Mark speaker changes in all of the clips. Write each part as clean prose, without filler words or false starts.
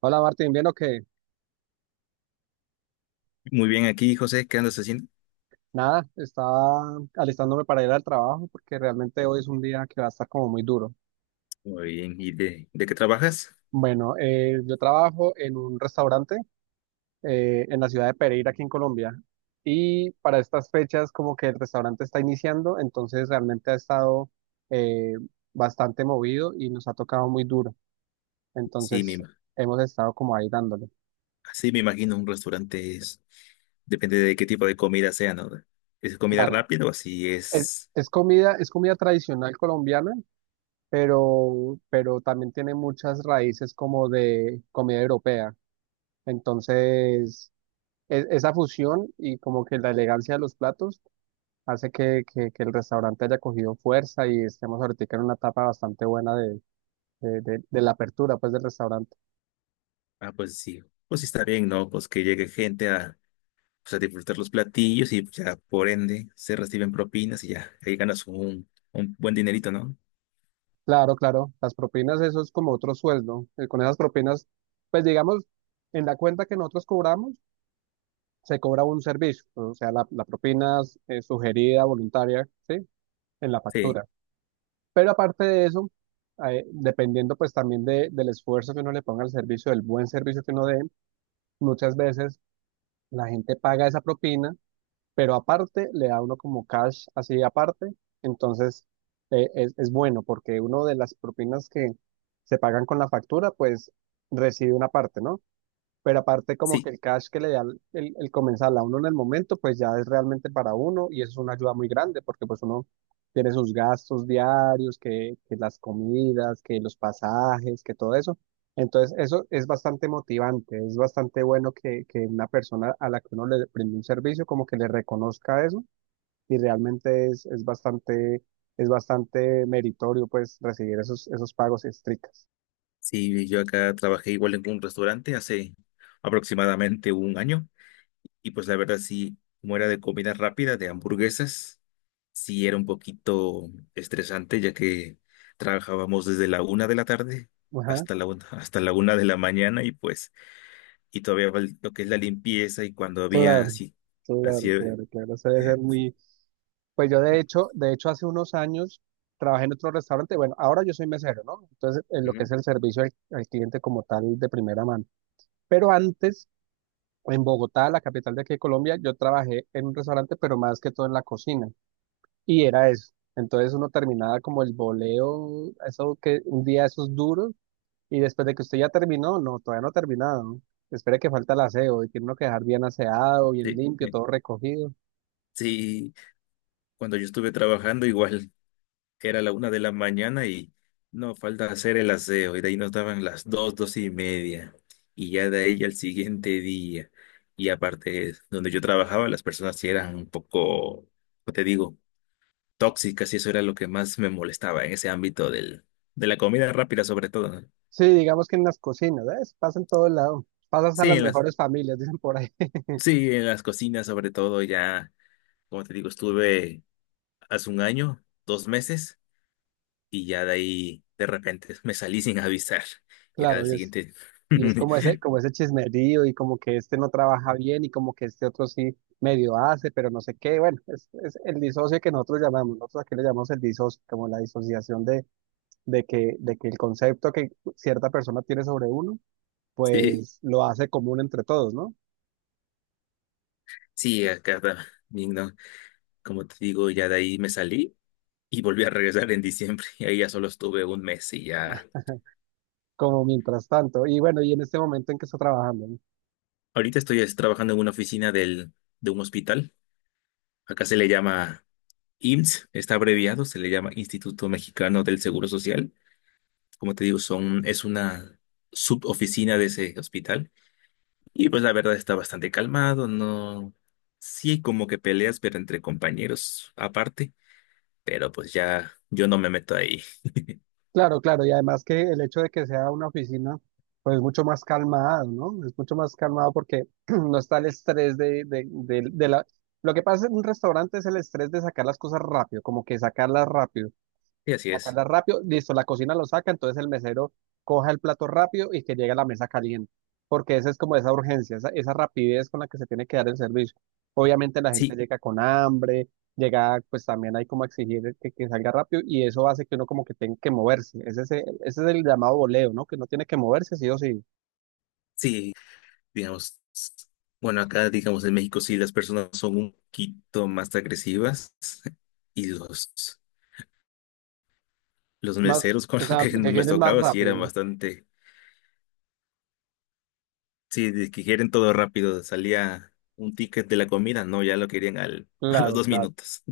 Speaker 1: Hola Martín, ¿bien o qué?
Speaker 2: Muy bien, aquí José, ¿qué andas haciendo?
Speaker 1: Nada, estaba alistándome para ir al trabajo porque realmente hoy es un día que va a estar como muy duro.
Speaker 2: Muy bien, ¿y de qué trabajas?
Speaker 1: Bueno, yo trabajo en un restaurante en la ciudad de Pereira, aquí en Colombia, y para estas fechas como que el restaurante está iniciando, entonces realmente ha estado eh, bastante movido y nos ha tocado muy duro.
Speaker 2: Sí, me,
Speaker 1: Entonces
Speaker 2: ima-
Speaker 1: hemos estado como ahí dándole.
Speaker 2: sí, me imagino un restaurante es, depende de qué tipo de comida sea, ¿no? ¿Es comida
Speaker 1: Claro,
Speaker 2: rápida o así es?
Speaker 1: es comida tradicional colombiana, pero también tiene muchas raíces como de comida europea. Entonces, esa fusión y como que la elegancia de los platos hace que el restaurante haya cogido fuerza y estemos ahorita en una etapa bastante buena de la apertura, pues, del restaurante.
Speaker 2: Ah, pues sí está bien, ¿no? Pues que llegue gente a, pues, a disfrutar los platillos y pues, ya por ende se reciben propinas y ya, ahí ganas un buen dinerito, ¿no?
Speaker 1: Claro, claro, las propinas, eso es como otro sueldo. Con esas propinas, pues, digamos, en la cuenta que nosotros cobramos, se cobra un servicio, o sea, la propina sugerida, voluntaria, ¿sí? En la
Speaker 2: Sí,
Speaker 1: factura. Pero aparte de eso, dependiendo pues también del esfuerzo que uno le ponga al servicio, del buen servicio que uno dé, muchas veces la gente paga esa propina, pero aparte le da uno como cash así aparte. Entonces es bueno porque uno de las propinas que se pagan con la factura, pues recibe una parte, ¿no? Pero aparte como que
Speaker 2: sí,
Speaker 1: el cash que le da el comensal a uno en el momento, pues ya es realmente para uno y eso es una ayuda muy grande porque pues uno tiene sus gastos diarios, que las comidas, que los pasajes, que todo eso. Entonces eso es bastante motivante, es bastante bueno que una persona a la que uno le prende un servicio como que le reconozca eso y realmente es bastante meritorio pues recibir esos, esos pagos estrictos.
Speaker 2: sí, yo acá trabajé igual en un restaurante hace aproximadamente un año. Y pues la verdad sí, como era de comida rápida, de hamburguesas, sí era un poquito estresante, ya que trabajábamos desde la una de la tarde
Speaker 1: Ajá,
Speaker 2: hasta la una de la mañana y pues, y todavía lo que es la limpieza y cuando había
Speaker 1: claro.
Speaker 2: así, así,
Speaker 1: Claro, claro, claro. Eso debe ser muy... Pues yo de hecho hace unos años trabajé en otro restaurante. Bueno, ahora yo soy mesero, ¿no? Entonces, en lo que
Speaker 2: ujú,
Speaker 1: es el servicio al cliente como tal de primera mano. Pero antes, en Bogotá, la capital de aquí de Colombia, yo trabajé en un restaurante, pero más que todo en la cocina. Y era eso. Entonces uno terminaba como el boleo, eso que un día esos duros, y después de que usted ya terminó, no, todavía no ha terminado, ¿no? Espere que falta el aseo, y tiene uno que dejar bien aseado, bien
Speaker 2: sí,
Speaker 1: limpio, todo recogido.
Speaker 2: sí, cuando yo estuve trabajando igual que era la una de la mañana y no falta hacer el aseo. Y de ahí nos daban las dos, dos y media. Y ya de ahí al siguiente día. Y aparte, donde yo trabajaba, las personas sí eran un poco, ¿cómo te digo? Tóxicas, y eso era lo que más me molestaba en ese ámbito del, de la comida rápida sobre todo, ¿no?
Speaker 1: Sí, digamos que en las cocinas, ¿ves? Pasa en todo lado. Pasas a
Speaker 2: Sí,
Speaker 1: las
Speaker 2: en las,
Speaker 1: mejores familias, dicen por ahí.
Speaker 2: sí, en las cocinas sobre todo ya, como te digo, estuve hace un año, dos meses y ya de ahí de repente me salí sin avisar. Ya
Speaker 1: Claro,
Speaker 2: al
Speaker 1: y es,
Speaker 2: siguiente
Speaker 1: y es como ese chismerío y como que este no trabaja bien y como que este otro sí medio hace, pero no sé qué. Bueno, es el disocio que nosotros llamamos, nosotros aquí le llamamos el disocio, como la disociación de, de que el concepto que cierta persona tiene sobre uno,
Speaker 2: Sí,
Speaker 1: pues lo hace común entre todos, ¿no?
Speaker 2: sí, acá también, ¿no? Como te digo, ya de ahí me salí y volví a regresar en diciembre. Y ahí ya solo estuve un mes y ya.
Speaker 1: Como mientras tanto. Y bueno, ¿y en este momento en que está trabajando?
Speaker 2: Ahorita estoy es, trabajando en una oficina del, de un hospital. Acá se le llama IMSS, está abreviado, se le llama Instituto Mexicano del Seguro Social. Como te digo, son, es una suboficina de ese hospital. Y pues la verdad está bastante calmado, no. Sí, hay como que peleas, pero entre compañeros aparte. Pero pues ya yo no me meto ahí.
Speaker 1: Claro, claro, y además que el hecho de que sea una oficina, pues es mucho más calmado, ¿no? Es mucho más calmado porque no está el estrés de la... Lo que pasa en un restaurante es el estrés de sacar las cosas rápido, como que sacarlas rápido,
Speaker 2: Y así es.
Speaker 1: sacarla rápido, listo, la cocina lo saca, entonces el mesero coja el plato rápido y que llegue a la mesa caliente, porque esa es como esa urgencia, esa rapidez con la que se tiene que dar el servicio. Obviamente la gente
Speaker 2: Sí,
Speaker 1: llega con hambre, llega, pues también hay como exigir que salga rápido y eso hace que uno como que tenga que moverse. Ese es, ese es el llamado voleo, ¿no? Que no tiene que moverse sí o sí.
Speaker 2: sí, digamos, bueno, acá, digamos, en México sí las personas son un poquito más agresivas y los
Speaker 1: Más,
Speaker 2: meseros con
Speaker 1: o
Speaker 2: los
Speaker 1: sea,
Speaker 2: que
Speaker 1: que
Speaker 2: me
Speaker 1: quieren más
Speaker 2: tocaba sí
Speaker 1: rápido,
Speaker 2: eran
Speaker 1: ¿no?
Speaker 2: bastante, sí, de que quieren todo rápido, salía un ticket de la comida, no, ya lo querían al, a los
Speaker 1: Claro,
Speaker 2: dos
Speaker 1: claro.
Speaker 2: minutos.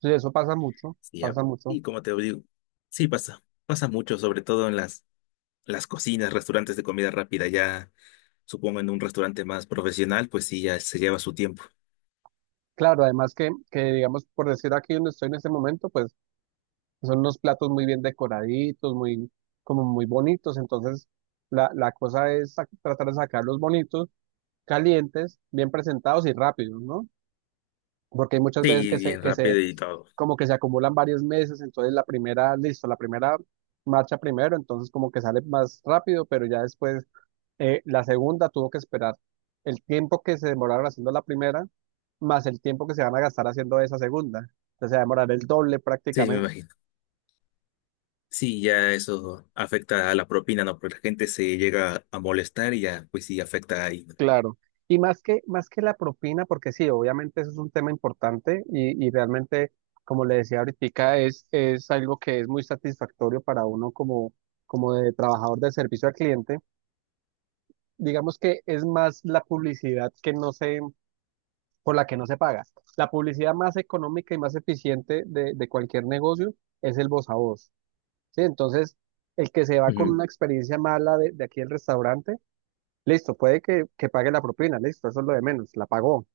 Speaker 1: Sí, eso pasa mucho,
Speaker 2: Sí, ya.
Speaker 1: pasa mucho.
Speaker 2: Y como te digo, sí pasa, pasa mucho, sobre todo en las cocinas, restaurantes de comida rápida, ya supongo en un restaurante más profesional, pues sí, ya se lleva su tiempo.
Speaker 1: Claro, además que digamos, por decir aquí donde estoy en este momento, pues son unos platos muy bien decoraditos, muy, como muy bonitos. Entonces, la cosa es tratar de sacarlos bonitos, calientes, bien presentados y rápidos, ¿no? Porque hay muchas veces
Speaker 2: Sí, bien
Speaker 1: que
Speaker 2: rápido
Speaker 1: se,
Speaker 2: y todo.
Speaker 1: como que se acumulan varios meses, entonces la primera, listo, la primera marcha primero, entonces como que sale más rápido, pero ya después la segunda tuvo que esperar el tiempo que se demoraron haciendo la primera, más el tiempo que se van a gastar haciendo esa segunda. Entonces se va a demorar el doble
Speaker 2: Sí, me
Speaker 1: prácticamente.
Speaker 2: imagino. Sí, ya eso afecta a la propina, ¿no? Porque la gente se llega a molestar y ya, pues sí, afecta ahí, ¿no?
Speaker 1: Claro. Y más que la propina, porque sí, obviamente eso es un tema importante y realmente, como le decía ahorita, es algo que es muy satisfactorio para uno como, como de trabajador de servicio al cliente. Digamos que es más la publicidad que no se, por la que no se paga. La publicidad más económica y más eficiente de cualquier negocio es el voz a voz. ¿Sí? Entonces, el que se va con
Speaker 2: Ujú.
Speaker 1: una experiencia mala de aquí el restaurante, listo, puede que pague la propina, listo, eso es lo de menos, la pagó,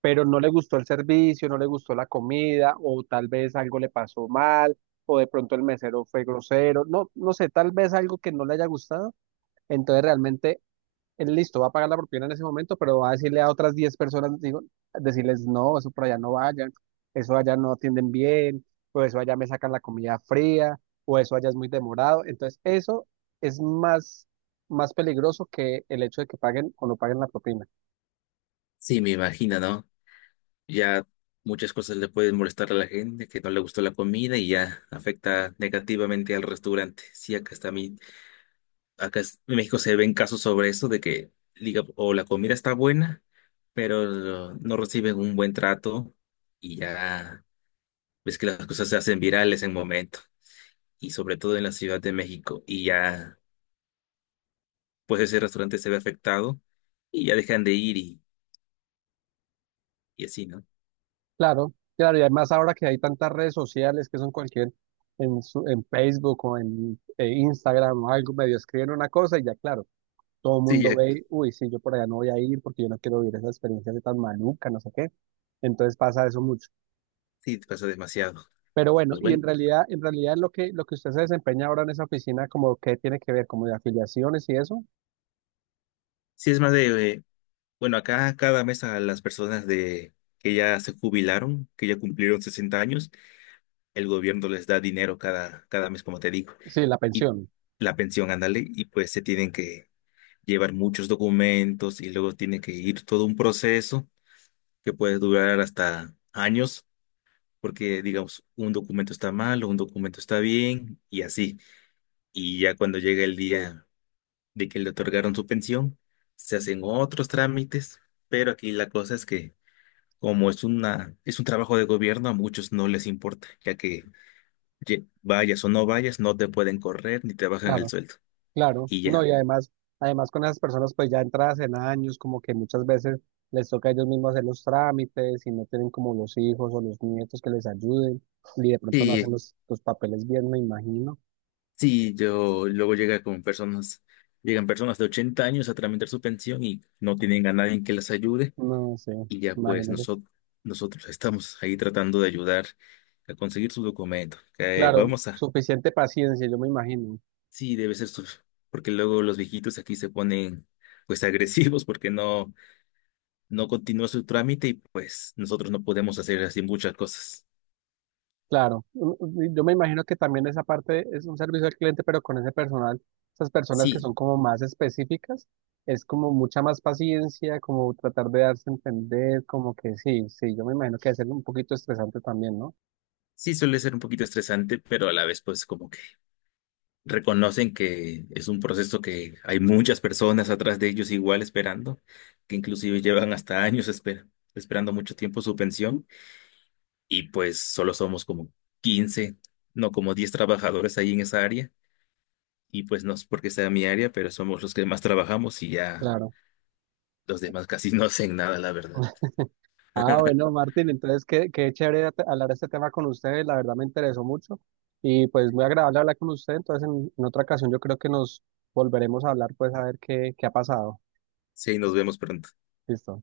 Speaker 1: pero no le gustó el servicio, no le gustó la comida, o tal vez algo le pasó mal, o de pronto el mesero fue grosero, no, no sé, tal vez algo que no le haya gustado, entonces realmente él listo, va a pagar la propina en ese momento, pero va a decirle a otras 10 personas, digo, decirles, no, eso por allá no vayan, eso allá no atienden bien, o eso allá me sacan la comida fría, o eso allá es muy demorado, entonces eso es más, más peligroso que el hecho de que paguen o no paguen la propina.
Speaker 2: Sí, me imagino, ¿no? Ya muchas cosas le pueden molestar a la gente, que no le gustó la comida y ya afecta negativamente al restaurante. Sí, acá está mi, acá en México se ven casos sobre eso de que diga, o la comida está buena, pero no reciben un buen trato y ya ves que las cosas se hacen virales en momento y sobre todo en la Ciudad de México y ya pues ese restaurante se ve afectado y ya dejan de ir y así, ¿no?
Speaker 1: Claro, claro, y además ahora que hay tantas redes sociales que son cualquier, en, en Facebook o en Instagram o algo, medio escriben una cosa y ya claro, todo el
Speaker 2: Sí,
Speaker 1: mundo
Speaker 2: ya
Speaker 1: ve, y uy, sí, yo por allá no voy a ir porque yo no quiero vivir esa experiencia de tan maluca, no sé qué. Entonces pasa eso mucho.
Speaker 2: sí pasa demasiado.
Speaker 1: Pero bueno,
Speaker 2: Pues
Speaker 1: y
Speaker 2: bueno,
Speaker 1: en realidad lo que usted se desempeña ahora en esa oficina, como que tiene que ver, como de afiliaciones y eso,
Speaker 2: sí es más de, bueno, acá cada mes a las personas de que ya se jubilaron, que ya cumplieron 60 años, el gobierno les da dinero cada mes, como te digo,
Speaker 1: sí, la
Speaker 2: y
Speaker 1: pensión,
Speaker 2: la pensión, ándale, y pues se tienen que llevar muchos documentos y luego tiene que ir todo un proceso que puede durar hasta años, porque digamos, un documento está mal o un documento está bien y así. Y ya cuando llega el día de que le otorgaron su pensión, se hacen otros trámites, pero aquí la cosa es que como es una, es un trabajo de gobierno, a muchos no les importa, ya que vayas o no vayas, no te pueden correr ni te bajan el
Speaker 1: claro.
Speaker 2: sueldo.
Speaker 1: Claro,
Speaker 2: Y
Speaker 1: no, y
Speaker 2: ya.
Speaker 1: además, además con esas personas pues ya entradas en años, como que muchas veces les toca a ellos mismos hacer los trámites y no tienen como los hijos o los nietos que les ayuden y de pronto no hacen
Speaker 2: Sí,
Speaker 1: los papeles bien, me imagino.
Speaker 2: sí, yo luego llega con personas, llegan personas de 80 años a tramitar su pensión y no tienen a nadie que les ayude.
Speaker 1: No sé,
Speaker 2: Y ya pues
Speaker 1: imagínese.
Speaker 2: nosotros estamos ahí tratando de ayudar a conseguir su documento. Que
Speaker 1: Claro,
Speaker 2: vamos a
Speaker 1: suficiente paciencia, yo me imagino.
Speaker 2: sí, debe ser porque luego los viejitos aquí se ponen pues agresivos porque no, no continúa su trámite y pues nosotros no podemos hacer así muchas cosas.
Speaker 1: Claro, yo me imagino que también esa parte es un servicio al cliente, pero con ese personal, esas personas que
Speaker 2: Sí,
Speaker 1: son como más específicas, es como mucha más paciencia, como tratar de darse a entender, como que sí, sí, yo me imagino que debe ser un poquito estresante también, ¿no?
Speaker 2: sí suele ser un poquito estresante, pero a la vez pues como que reconocen que es un proceso que hay muchas personas atrás de ellos igual esperando, que inclusive llevan hasta años esperando mucho tiempo su pensión y pues solo somos como 15, no como 10 trabajadores ahí en esa área. Y pues no es porque sea mi área, pero somos los que más trabajamos y ya
Speaker 1: Claro.
Speaker 2: los demás casi no hacen nada, la verdad.
Speaker 1: Ah, bueno, Martín, entonces qué, qué chévere hablar de este tema con ustedes, la verdad me interesó mucho y pues muy agradable hablar con usted, entonces en otra ocasión yo creo que nos volveremos a hablar, pues a ver qué, qué ha pasado.
Speaker 2: Sí, nos vemos pronto.
Speaker 1: Listo.